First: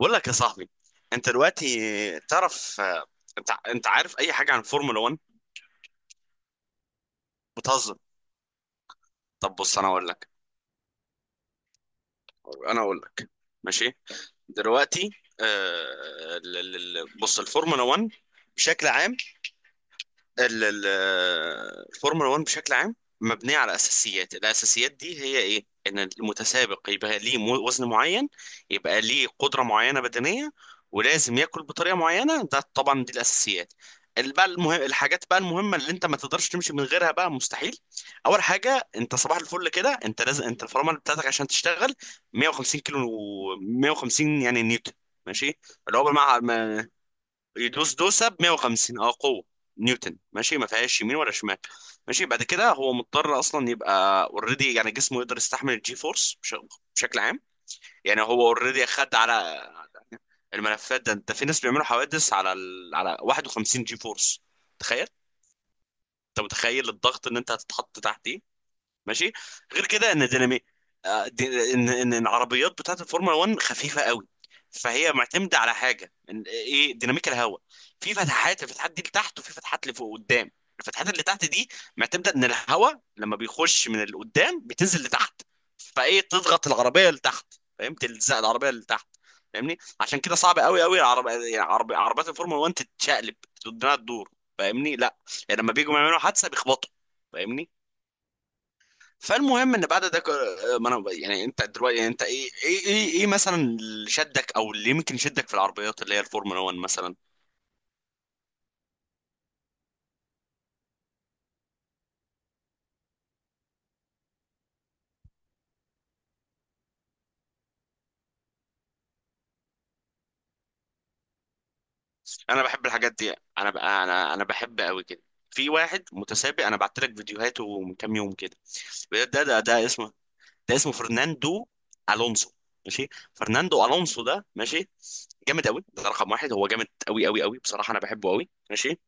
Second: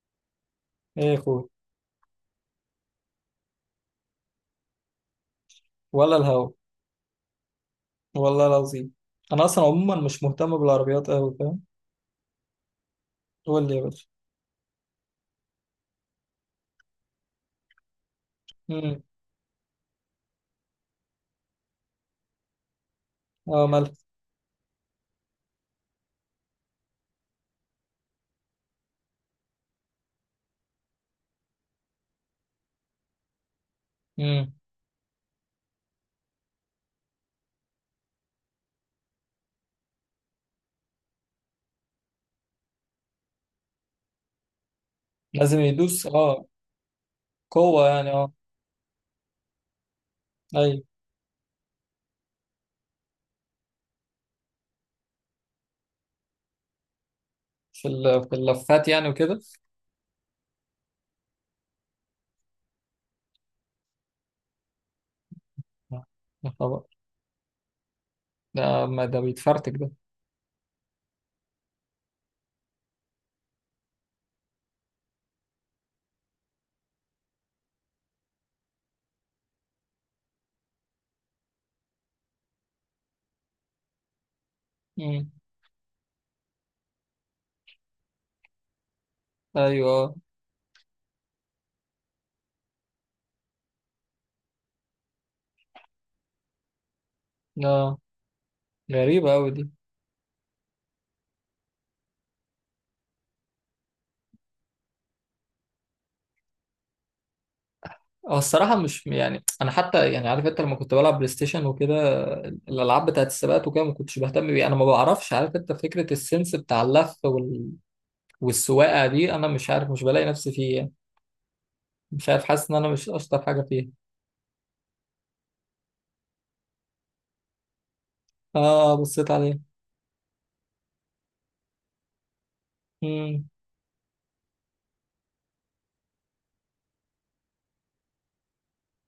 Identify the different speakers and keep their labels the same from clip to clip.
Speaker 1: بقول لك يا صاحبي،
Speaker 2: ايه يا
Speaker 1: انت
Speaker 2: اخوي.
Speaker 1: دلوقتي تعرف آه، انت عارف اي حاجه عن فورمولا 1؟
Speaker 2: ولا الهوا.
Speaker 1: بتهزر.
Speaker 2: والله العظيم، انا
Speaker 1: طب
Speaker 2: اصلا
Speaker 1: بص، انا
Speaker 2: عموما
Speaker 1: اقول
Speaker 2: مش
Speaker 1: لك
Speaker 2: مهتم بالعربيات قوي، فاهم.
Speaker 1: انا اقول لك
Speaker 2: قول لي يا
Speaker 1: ماشي.
Speaker 2: باشا.
Speaker 1: دلوقتي بص الفورمولا 1 بشكل
Speaker 2: امم.
Speaker 1: عام. ال- ال- الفورمولا 1 بشكل عام مبنيه
Speaker 2: اه،
Speaker 1: على
Speaker 2: مالك.
Speaker 1: اساسيات. الاساسيات دي هي ايه؟ ان المتسابق يبقى ليه وزن معين، يبقى ليه قدره معينه بدنيه، ولازم ياكل بطريقه معينه. ده طبعا دي الاساسيات.
Speaker 2: امم.
Speaker 1: الحاجات بقى المهمه اللي انت ما تقدرش تمشي من غيرها بقى مستحيل. اول حاجه، انت صباح الفل كده انت لازم انت الفرامل بتاعتك عشان تشتغل 150 كيلو، 150 يعني نيوتن.
Speaker 2: لازم
Speaker 1: ماشي، اللي هو
Speaker 2: يدوس، اه.
Speaker 1: بمعنى
Speaker 2: قوه
Speaker 1: يدوس
Speaker 2: يعني،
Speaker 1: دوسه
Speaker 2: اه.
Speaker 1: ب 150 اه قوه نيوتن. ماشي، ما
Speaker 2: ايوه.
Speaker 1: فيهاش يمين ولا شمال. ماشي، بعد كده هو مضطر اصلا يبقى اوريدي، يعني جسمه يقدر يستحمل الجي فورس بشكل عام.
Speaker 2: في
Speaker 1: يعني هو اوريدي
Speaker 2: اللفات يعني
Speaker 1: خد
Speaker 2: وكده.
Speaker 1: على الملفات ده. انت في ناس بيعملوا حوادث على على 51 جي فورس. تخيل،
Speaker 2: آه.
Speaker 1: انت
Speaker 2: يا خبر،
Speaker 1: متخيل الضغط ان انت هتتحط تحت؟
Speaker 2: ده ما ده
Speaker 1: ماشي.
Speaker 2: بيتفرتك
Speaker 1: غير
Speaker 2: ده.
Speaker 1: كده ان دينامي آه، ان ان إن العربيات بتاعت الفورمولا 1 خفيفه قوي، فهي معتمده على حاجه إن ايه؟ ديناميك الهواء. في فتحات، الفتحات دي لتحت، وفي فتحات لفوق قدام. الفتحات اللي تحت دي معتمده ان الهواء لما بيخش من القدام بتنزل
Speaker 2: امم.
Speaker 1: لتحت، فايه؟ تضغط العربيه لتحت. فاهم؟ تلزق العربيه لتحت. فاهمني؟
Speaker 2: ايوه. اه.
Speaker 1: عشان كده صعب قوي يعني عربيات الفورمولا 1 تتشقلب، انها تدور. فاهمني؟ لا يعني لما بيجوا يعملوا حادثه بيخبطوا. فاهمني؟
Speaker 2: آه، غريبه قوي دي.
Speaker 1: فالمهم ان بعد ده ما انا يعني، انت دلوقتي يعني، انت إيه مثلا اللي شدك او اللي يمكن يشدك في العربيات اللي هي الفورمولا 1 مثلا؟
Speaker 2: اه، الصراحه، مش يعني، انا حتى يعني، عارف انت لما كنت بلعب بلاي ستيشن وكده، الالعاب بتاعت السباقات وكده، ما كنتش بهتم بيها. انا ما بعرفش، عارف انت، فكره السنس بتاع اللف والسواقه دي، انا مش عارف، مش بلاقي نفسي فيه يعني. مش عارف،
Speaker 1: انا
Speaker 2: حاسس ان
Speaker 1: بحب
Speaker 2: انا مش
Speaker 1: الحاجات دي.
Speaker 2: اشطر حاجه فيها.
Speaker 1: انا بحب قوي كده. في واحد متسابق انا بعت لك فيديوهاته من كام يوم كده.
Speaker 2: اه، بصيت عليه.
Speaker 1: ده اسمه، ده اسمه فرناندو الونسو. ماشي،
Speaker 2: امم.
Speaker 1: فرناندو الونسو ده ماشي جامد قوي. ده رقم واحد. هو جامد قوي بصراحه، انا بحبه قوي. ماشي،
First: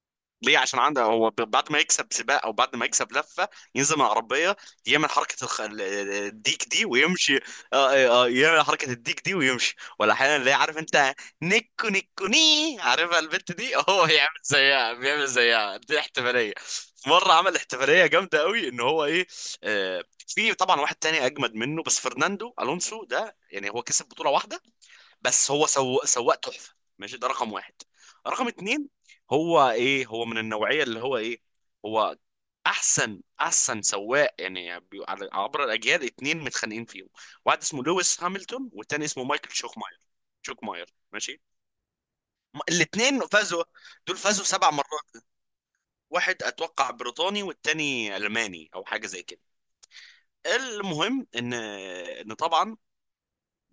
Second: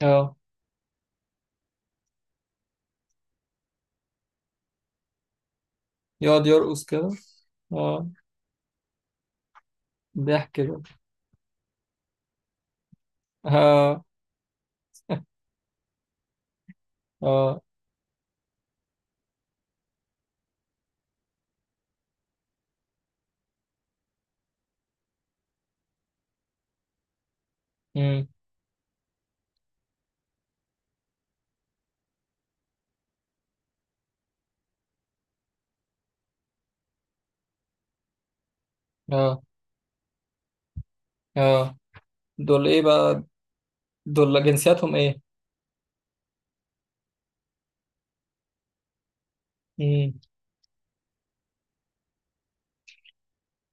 Speaker 2: اه.
Speaker 1: ليه؟ عشان عنده هو بعد ما يكسب سباق او بعد ما يكسب لفه، ينزل من العربيه يعمل حركه
Speaker 2: يقعد
Speaker 1: الديك
Speaker 2: يرقص
Speaker 1: دي
Speaker 2: كده،
Speaker 1: ويمشي. آه
Speaker 2: اه.
Speaker 1: آه، آه، يعمل حركه الديك دي ويمشي، ولا احيانا اللي
Speaker 2: ضحك
Speaker 1: عارف
Speaker 2: ده.
Speaker 1: انت نيكو نيكو ني، عارفها البت دي؟
Speaker 2: اه.
Speaker 1: هو يعمل زيها، بيعمل زيها. دي احتفاليه. مره عمل
Speaker 2: اه.
Speaker 1: احتفاليه جامده قوي، ان هو ايه؟ آه في طبعا واحد تاني اجمد منه، بس فرناندو الونسو ده يعني هو كسب بطوله واحده، بس هو سواق تحفه. ماشي، ده رقم واحد.
Speaker 2: امم.
Speaker 1: رقم اتنين، هو ايه؟ هو من النوعيه اللي هو ايه؟ هو احسن احسن سواق، يعني عبر الاجيال. اتنين متخانقين فيهم: واحد اسمه لويس هامilton، والتاني اسمه
Speaker 2: اه.
Speaker 1: مايكل شوكماير، شوكماير. ماشي،
Speaker 2: اه، دول ايه
Speaker 1: الاتنين
Speaker 2: بقى؟
Speaker 1: فازوا. دول
Speaker 2: دول
Speaker 1: فازوا سبع
Speaker 2: جنسياتهم ايه؟
Speaker 1: مرات. واحد اتوقع بريطاني، والتاني الماني او حاجه زي كده.
Speaker 2: امم.
Speaker 1: المهم ان، ان طبعا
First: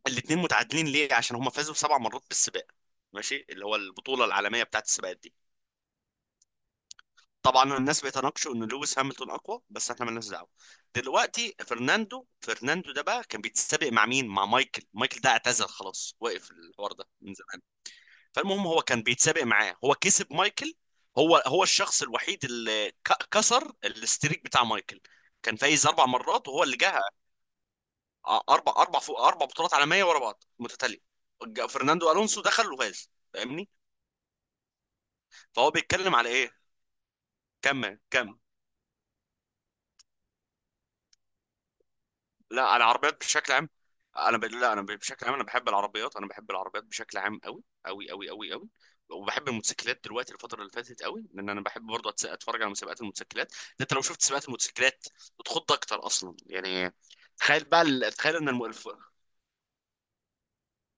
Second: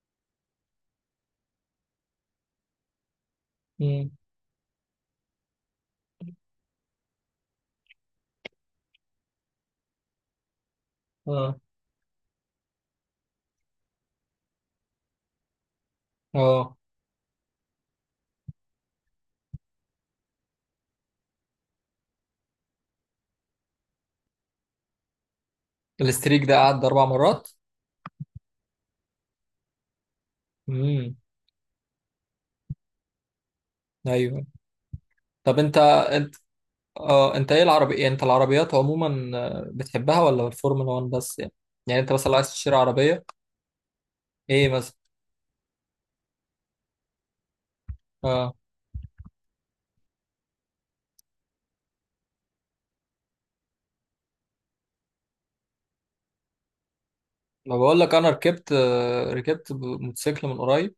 Speaker 1: الاتنين متعادلين ليه؟ عشان هم فازوا سبع مرات بالسباق. ماشي، اللي هو
Speaker 2: امم.
Speaker 1: البطوله العالميه بتاعت السباقات دي. طبعا الناس بيتناقشوا ان لويس هامilton اقوى، بس احنا مالناش دعوه. دلوقتي
Speaker 2: اه.
Speaker 1: فرناندو ده بقى كان بيتسابق مع مين؟ مع مايكل. مايكل ده اعتزل خلاص، وقف
Speaker 2: اه،
Speaker 1: الحوار ده من زمان. فالمهم هو كان بيتسابق معاه، هو كسب مايكل. هو الشخص الوحيد اللي كسر الاستريك بتاع مايكل. كان فايز اربع
Speaker 2: الاستريك
Speaker 1: مرات
Speaker 2: ده
Speaker 1: وهو اللي
Speaker 2: قعد
Speaker 1: جه.
Speaker 2: اربع مرات؟
Speaker 1: اربع اربع فوق اربع بطولات عالميه ورا بعض متتاليه.
Speaker 2: امم.
Speaker 1: فرناندو الونسو دخل وفاز. فاهمني؟
Speaker 2: ايوه. طب
Speaker 1: فهو
Speaker 2: انت
Speaker 1: بيتكلم على
Speaker 2: انت
Speaker 1: ايه؟
Speaker 2: اه، انت ايه العربي
Speaker 1: كم
Speaker 2: يعني، انت
Speaker 1: كم؟
Speaker 2: العربيات عموما، آه، بتحبها ولا الفورمولا 1 بس يعني؟ يعني انت مثلا لو عايز
Speaker 1: لا،
Speaker 2: تشتري
Speaker 1: على العربيات
Speaker 2: عربيه،
Speaker 1: بشكل عام.
Speaker 2: ايه
Speaker 1: لا
Speaker 2: مثلا؟
Speaker 1: بشكل عام، انا بحب العربيات. انا بحب العربيات بشكل عام قوي قوي قوي قوي
Speaker 2: آه.
Speaker 1: قوي وبحب الموتوسيكلات دلوقتي، الفتره اللي فاتت قوي، لان انا بحب برضه اتفرج على مسابقات الموتوسيكلات. انت لو شفت سباقات الموتوسيكلات بتخض اكتر اصلا يعني. تخيل
Speaker 2: ما
Speaker 1: بقى
Speaker 2: بقول لك، انا
Speaker 1: تخيل ان
Speaker 2: ركبت، آه، ركبت موتوسيكل من قريب.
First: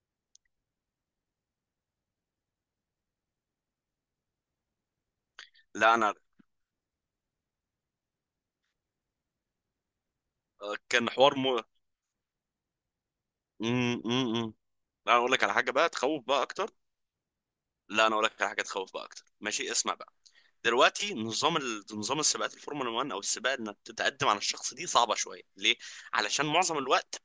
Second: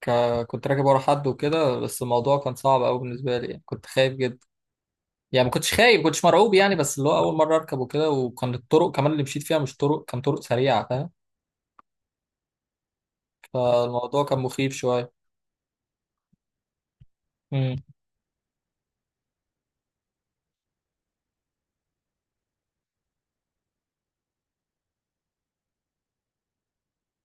Speaker 2: كنت راكب ورا حد وكده، بس الموضوع كان صعب قوي بالنسبه لي يعني، كنت خايف جدا. يعني ما كنتش
Speaker 1: لا
Speaker 2: خايف، ما
Speaker 1: انا
Speaker 2: كنتش مرعوب يعني، بس اللي هو اول مره اركب وكده، وكان الطرق كمان اللي مشيت فيها مش طرق، كان طرق
Speaker 1: آه،
Speaker 2: سريعه
Speaker 1: كان
Speaker 2: فاهم.
Speaker 1: حوار مو م...
Speaker 2: فالموضوع كان
Speaker 1: م... م.
Speaker 2: مخيف
Speaker 1: لا
Speaker 2: شويه.
Speaker 1: انا اقول لك على حاجه بقى تخوف بقى اكتر.
Speaker 2: امم.
Speaker 1: لا انا اقول لك على حاجه تخوف بقى اكتر. ماشي، اسمع بقى. دلوقتي نظام نظام السباقات الفورمولا 1 او السباق، انك تتقدم على الشخص دي صعبه شويه، ليه؟ علشان معظم الوقت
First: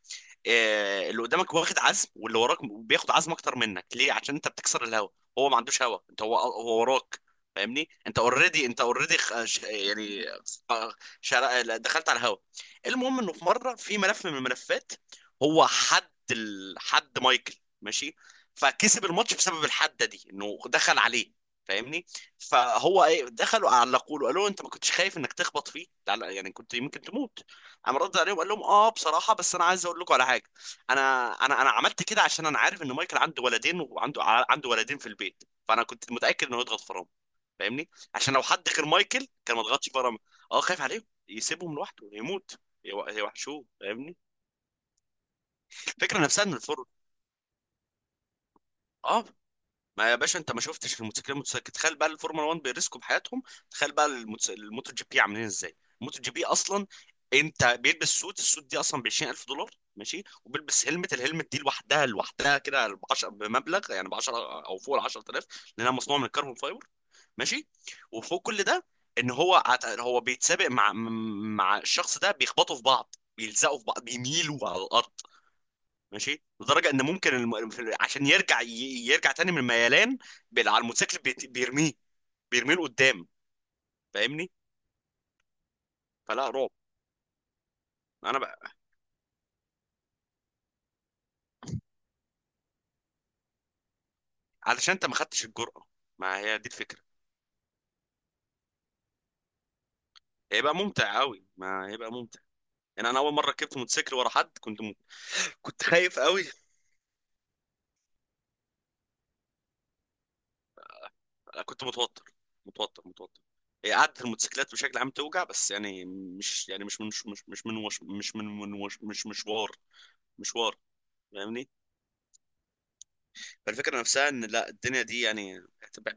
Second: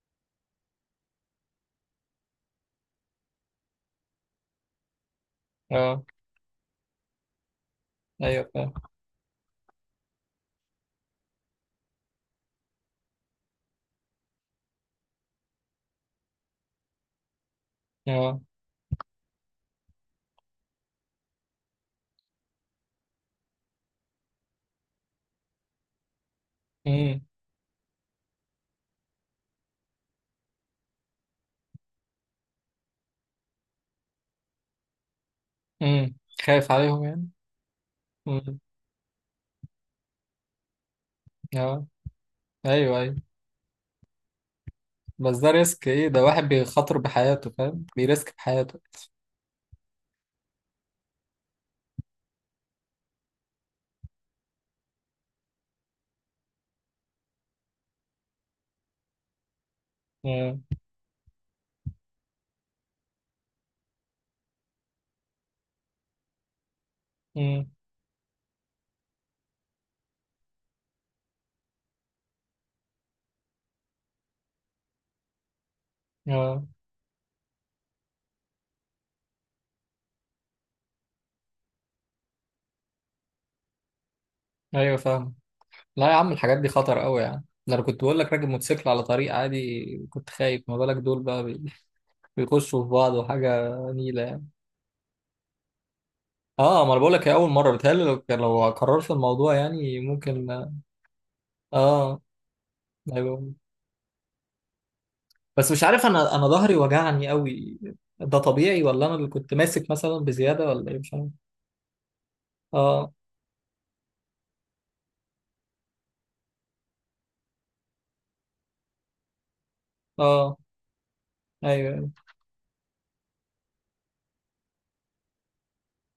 Speaker 1: آه، اللي قدامك واخد عزم واللي وراك بياخد عزم اكتر منك، ليه؟ عشان انت بتكسر الهوا. هو ما عندوش هوا،
Speaker 2: اه.
Speaker 1: انت هو وراك. فاهمني؟ انت
Speaker 2: ايوه
Speaker 1: اوريدي،
Speaker 2: فاهم.
Speaker 1: انت اوريدي يعني خ- دخلت على الهوا. المهم انه في مره في ملف من الملفات، هو حد حد مايكل. ماشي،
Speaker 2: اه.
Speaker 1: فكسب الماتش بسبب الحده دي انه دخل عليه. فاهمني؟ فهو ايه؟ دخلوا علقوا له، قالوا له: انت ما كنتش خايف انك تخبط فيه؟ لا لا، يعني كنت يمكن
Speaker 2: امم.
Speaker 1: تموت. قام رد عليهم قال لهم: اه بصراحه، بس انا عايز اقول لكم على حاجه. انا انا عملت كده عشان انا عارف ان مايكل عنده ولدين، وعنده عنده ولدين في البيت، فانا كنت
Speaker 2: امم.
Speaker 1: متاكد انه
Speaker 2: خايف
Speaker 1: يضغط
Speaker 2: عليهم
Speaker 1: فرامل.
Speaker 2: يعني.
Speaker 1: فاهمني؟ عشان لو
Speaker 2: امم.
Speaker 1: حد غير مايكل كان ما ضغطش فرامل. اه، خايف عليهم يسيبهم
Speaker 2: اه.
Speaker 1: لوحده يموت،
Speaker 2: ايوه ايوه.
Speaker 1: يوحشوه. فاهمني؟
Speaker 2: بس ده ريسك ايه؟
Speaker 1: الفكره
Speaker 2: ده واحد
Speaker 1: نفسها ان الفرن،
Speaker 2: بيخاطر بحياته فاهم، بيريسك بحياته.
Speaker 1: اه، ما يا باشا انت ما شفتش الموتوسيكلات المتسابقه؟ تخيل بقى الفورمولا 1 بيرسكوا بحياتهم. تخيل بقى الموتو جي بي عاملين ازاي. الموتو جي بي اصلا، انت بيلبس سوت، السوت دي اصلا ب 20,000 دولار. ماشي،
Speaker 2: امم.
Speaker 1: وبيلبس هلمت، الهلمت دي لوحدها، لوحدها كده ب 10، بمبلغ يعني ب 10 او فوق ال 10,000، لانها مصنوعه من الكربون فايبر. ماشي،
Speaker 2: امم.
Speaker 1: وفوق كل ده، ان هو هو بيتسابق مع مع الشخص ده، بيخبطوا في بعض، بيلزقوا في بعض، بيميلوا على الارض. ماشي،
Speaker 2: اه.
Speaker 1: لدرجه ان ممكن عشان يرجع يرجع تاني من الميلان على الموتوسيكل بيرميه، بيرميه لقدام. فاهمني؟
Speaker 2: ايوه فاهم. لا يا عم،
Speaker 1: فلا
Speaker 2: الحاجات دي
Speaker 1: رعب.
Speaker 2: خطر قوي يعني. ده انا كنت بقول لك،
Speaker 1: انا
Speaker 2: راكب
Speaker 1: بقى
Speaker 2: موتوسيكل على طريق عادي كنت خايف، ما بالك دول بقى بيخشوا في بعض وحاجه نيله يعني.
Speaker 1: علشان انت ما خدتش الجرأه. ما هي دي
Speaker 2: اه، ما انا
Speaker 1: الفكره.
Speaker 2: بقول لك، هي اول مره. بتهيألي لو لو قررت الموضوع يعني ممكن.
Speaker 1: هيبقى ممتع قوي، ما هيبقى
Speaker 2: اه.
Speaker 1: ممتع يعني. انا اول مره
Speaker 2: ايوه
Speaker 1: ركبت موتوسيكل ورا حد كنت
Speaker 2: بس
Speaker 1: كنت
Speaker 2: مش عارف،
Speaker 1: خايف
Speaker 2: انا
Speaker 1: قوي،
Speaker 2: انا ظهري وجعني قوي. ده طبيعي، ولا انا اللي كنت ماسك مثلا بزياده، ولا ايه مش عارف.
Speaker 1: كنت متوتر
Speaker 2: اه.
Speaker 1: متوتر. هي قعدة الموتوسيكلات بشكل عام توجع، بس يعني مش يعني مش من مش مش من وش مش من من وش مش مشوار،
Speaker 2: اه.
Speaker 1: مشوار. فاهمني؟
Speaker 2: ايوه
Speaker 1: فالفكره نفسها ان لا، الدنيا دي يعني،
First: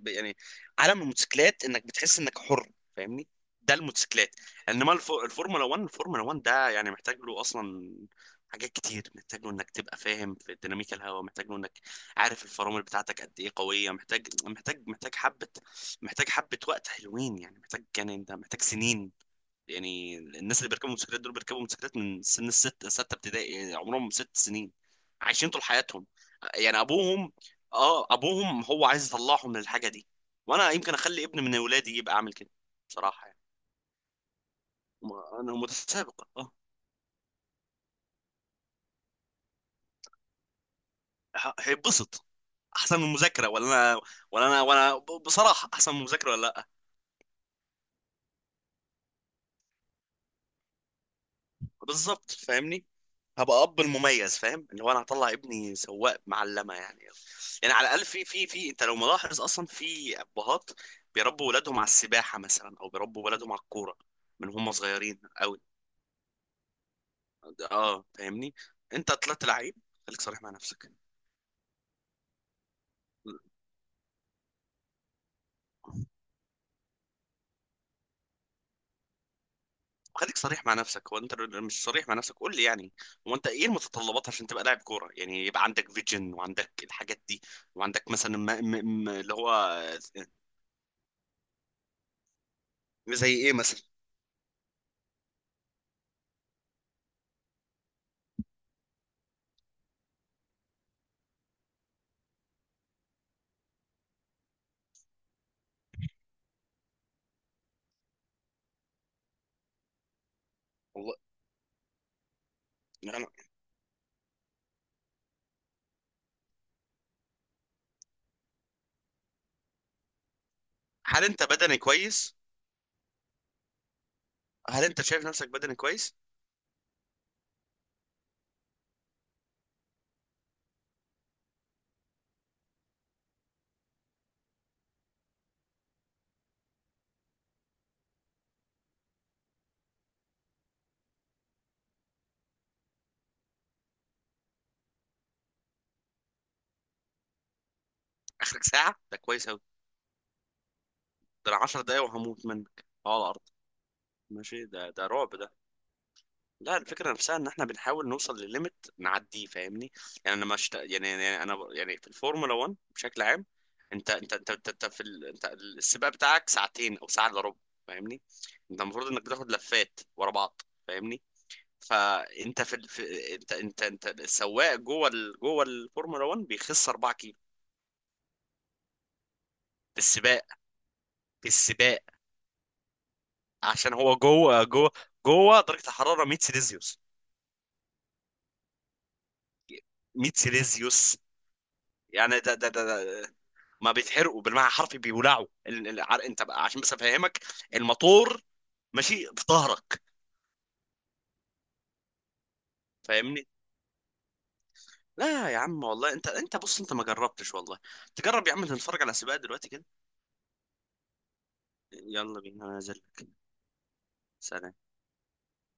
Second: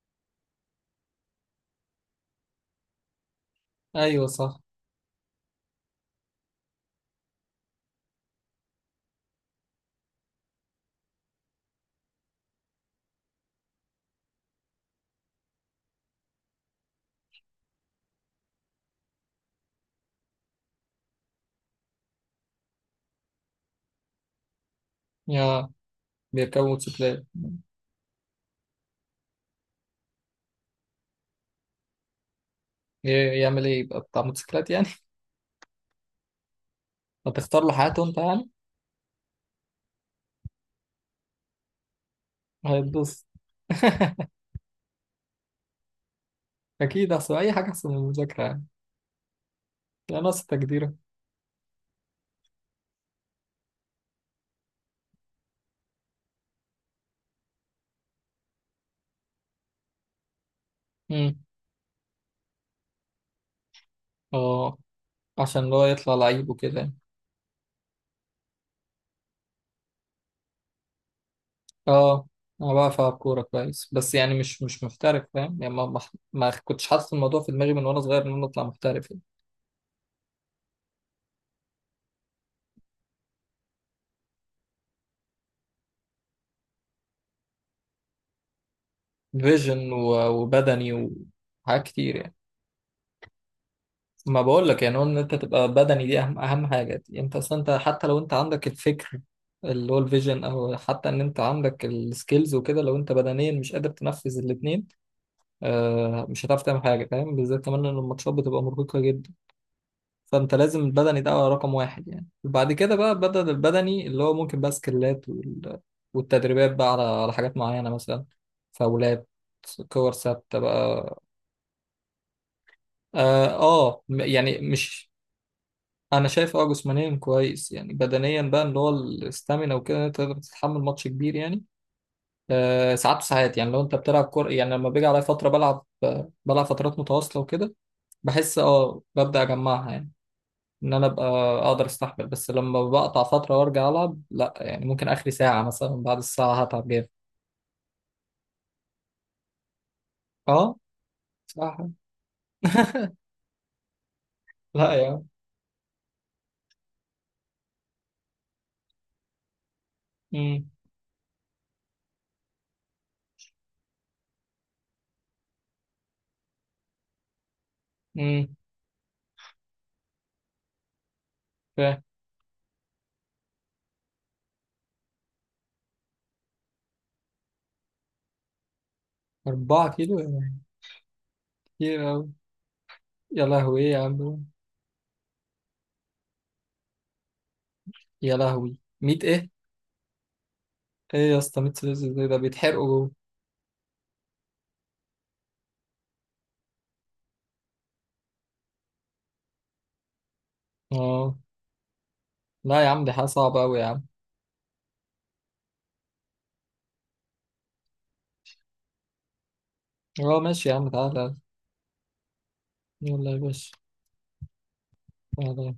Speaker 1: يعني عالم الموتوسيكلات انك بتحس انك حر. فاهمني؟ ده
Speaker 2: ايوه
Speaker 1: الموتوسيكلات.
Speaker 2: صح.
Speaker 1: انما الفورمولا 1 ده يعني محتاج له اصلا حاجات كتير. محتاج له انك تبقى فاهم في ديناميكا الهواء، محتاج له انك عارف الفرامل بتاعتك قد ايه قويه، محتاج حبه، محتاج حبه وقت حلوين. يعني محتاج، يعني انت محتاج سنين. يعني الناس اللي بيركبوا موتوسيكلات دول بيركبوا موتوسيكلات من سن الست ستة ابتدائي، يعني عمرهم ست سنين، عايشين طول
Speaker 2: يا.
Speaker 1: حياتهم.
Speaker 2: بيركبوا
Speaker 1: يعني
Speaker 2: موتوسيكلات؟
Speaker 1: ابوهم، اه ابوهم هو عايز يطلعهم من الحاجة دي. وانا يمكن اخلي ابن من اولادي يبقى عامل كده، بصراحة يعني.
Speaker 2: يعمل ايه، يبقى بتاع موتوسيكلات يعني؟
Speaker 1: م- انا متسابق، اه
Speaker 2: هتختار له حياته انت يعني؟
Speaker 1: هيتبسط. احسن من
Speaker 2: هيتبسط.
Speaker 1: المذاكرة ولا؟ انا، ولا انا، ولا بصراحة احسن من المذاكرة ولا لا.
Speaker 2: أكيد أحسن، أي حاجة أحسن من المذاكرة يعني. يعني ناقص تقديرك.
Speaker 1: بالظبط فاهمني. هبقى اب المميز، فاهم اللي هو انا هطلع ابني سواق معلمه يعني. يعني على الاقل، في في انت لو ملاحظ اصلا في ابهات
Speaker 2: أمم.
Speaker 1: بيربوا ولادهم على السباحه مثلا، او بيربوا ولادهم على الكوره، من هم
Speaker 2: أه،
Speaker 1: صغيرين قوي.
Speaker 2: عشان اللي هو يطلع لعيب وكده يعني.
Speaker 1: اه فاهمني، انت طلعت لعيب. خليك صريح مع نفسك.
Speaker 2: أه، أنا بعرف ألعب كورة كويس، بس يعني مش محترف فاهم يعني، ما كنتش حاطط الموضوع في دماغي من وأنا صغير إن أنا أطلع محترف يعني.
Speaker 1: خليك صريح مع نفسك، هو انت مش صريح مع نفسك؟ قول لي يعني. هو انت ايه المتطلبات عشان تبقى لاعب كوره؟ يعني يبقى عندك فيجن، وعندك الحاجات دي، وعندك مثلا، ما اللي هو.
Speaker 2: فيجن وبدني وحاجات كتير يعني.
Speaker 1: زي ايه مثلا؟
Speaker 2: ما بقول لك يعني، هو إن أنت تبقى بدني دي أهم أهم حاجة دي. أنت أصلا، أنت حتى لو أنت عندك الفكر اللي هو الفيجن، أو حتى إن أنت عندك السكيلز وكده، لو أنت بدنيا مش قادر تنفذ الاتنين، آه، مش هتعرف تعمل حاجه فاهم، بالذات كمان ان الماتشات بتبقى مرهقه جدا. فانت لازم
Speaker 1: والله
Speaker 2: البدني ده رقم واحد يعني، وبعد كده بقى
Speaker 1: يعني.
Speaker 2: بدل البدني اللي هو ممكن بقى سكيلات والتدريبات بقى على حاجات معينه مثلا، فاولات، كور ثابته بقى.
Speaker 1: هل انت بدني كويس؟
Speaker 2: اه. آه، يعني
Speaker 1: هل انت
Speaker 2: مش.
Speaker 1: شايف نفسك بدني كويس؟
Speaker 2: انا شايف اه، جسمانيا كويس يعني، بدنيا بقى اللي هو الاستامينا وكده، إن انت تقدر تتحمل ماتش كبير يعني، آه، ساعات وساعات. يعني لو انت بتلعب كوره يعني، لما بيجي عليا فتره بلعب فترات متواصله وكده، بحس، اه، ببدأ أجمعها يعني، إن أنا أبقى أقدر أستحمل. بس لما بقطع فترة وأرجع ألعب، لأ يعني، ممكن آخري ساعة مثلا، بعد الساعة هتعب جامد.
Speaker 1: اخرك ساعه ده كويس اوي.
Speaker 2: اه
Speaker 1: ده انا
Speaker 2: صح.
Speaker 1: 10 دقايق وهموت منك آه، على الارض. ماشي، ده
Speaker 2: لا
Speaker 1: ده
Speaker 2: يا عم.
Speaker 1: رعب ده. لا، الفكره نفسها ان احنا بنحاول نوصل لليميت نعديه. فاهمني؟ يعني انا
Speaker 2: امم.
Speaker 1: مش يعني، يعني انا يعني، في الفورمولا 1 بشكل عام انت في انت السباق بتاعك ساعتين او ساعه الا ربع. فاهمني؟
Speaker 2: امم.
Speaker 1: انت المفروض انك بتاخد لفات ورا بعض. فاهمني؟
Speaker 2: فاهم.
Speaker 1: فانت في, في انت السواق جوه جوه الفورمولا 1 بيخس 4 كيلو
Speaker 2: أربعة كيلو
Speaker 1: بالسباق،
Speaker 2: يعني؟
Speaker 1: بالسباق.
Speaker 2: كتير أوي. يا لهوي، إيه
Speaker 1: عشان
Speaker 2: يا
Speaker 1: هو
Speaker 2: عم؟
Speaker 1: جوه جوه، جوه درجة الحرارة 100 سيليزيوس،
Speaker 2: يا لهوي، ميت إيه؟
Speaker 1: 100 سيليزيوس.
Speaker 2: إيه يا اسطى، ميت سلسلة؟ زي ده
Speaker 1: يعني
Speaker 2: بيتحرقوا جوه.
Speaker 1: ده ما بيتحرقوا بالمعنى الحرفي، بيولعوا انت بقى عشان بس افهمك، الموتور ماشي في ظهرك.
Speaker 2: اه. لا يا عم، دي حاجة
Speaker 1: فاهمني؟
Speaker 2: صعبة أوي يا عم.
Speaker 1: لا يا عم والله، انت انت بص، انت ما جربتش والله. تجرب يا عم، نتفرج على سباق دلوقتي كده.
Speaker 2: اه ماشي يا عم، تعالى.
Speaker 1: يلا بينا، انا نازل لك.
Speaker 2: يلا يا باشا.
Speaker 1: سلام
Speaker 2: تعالى.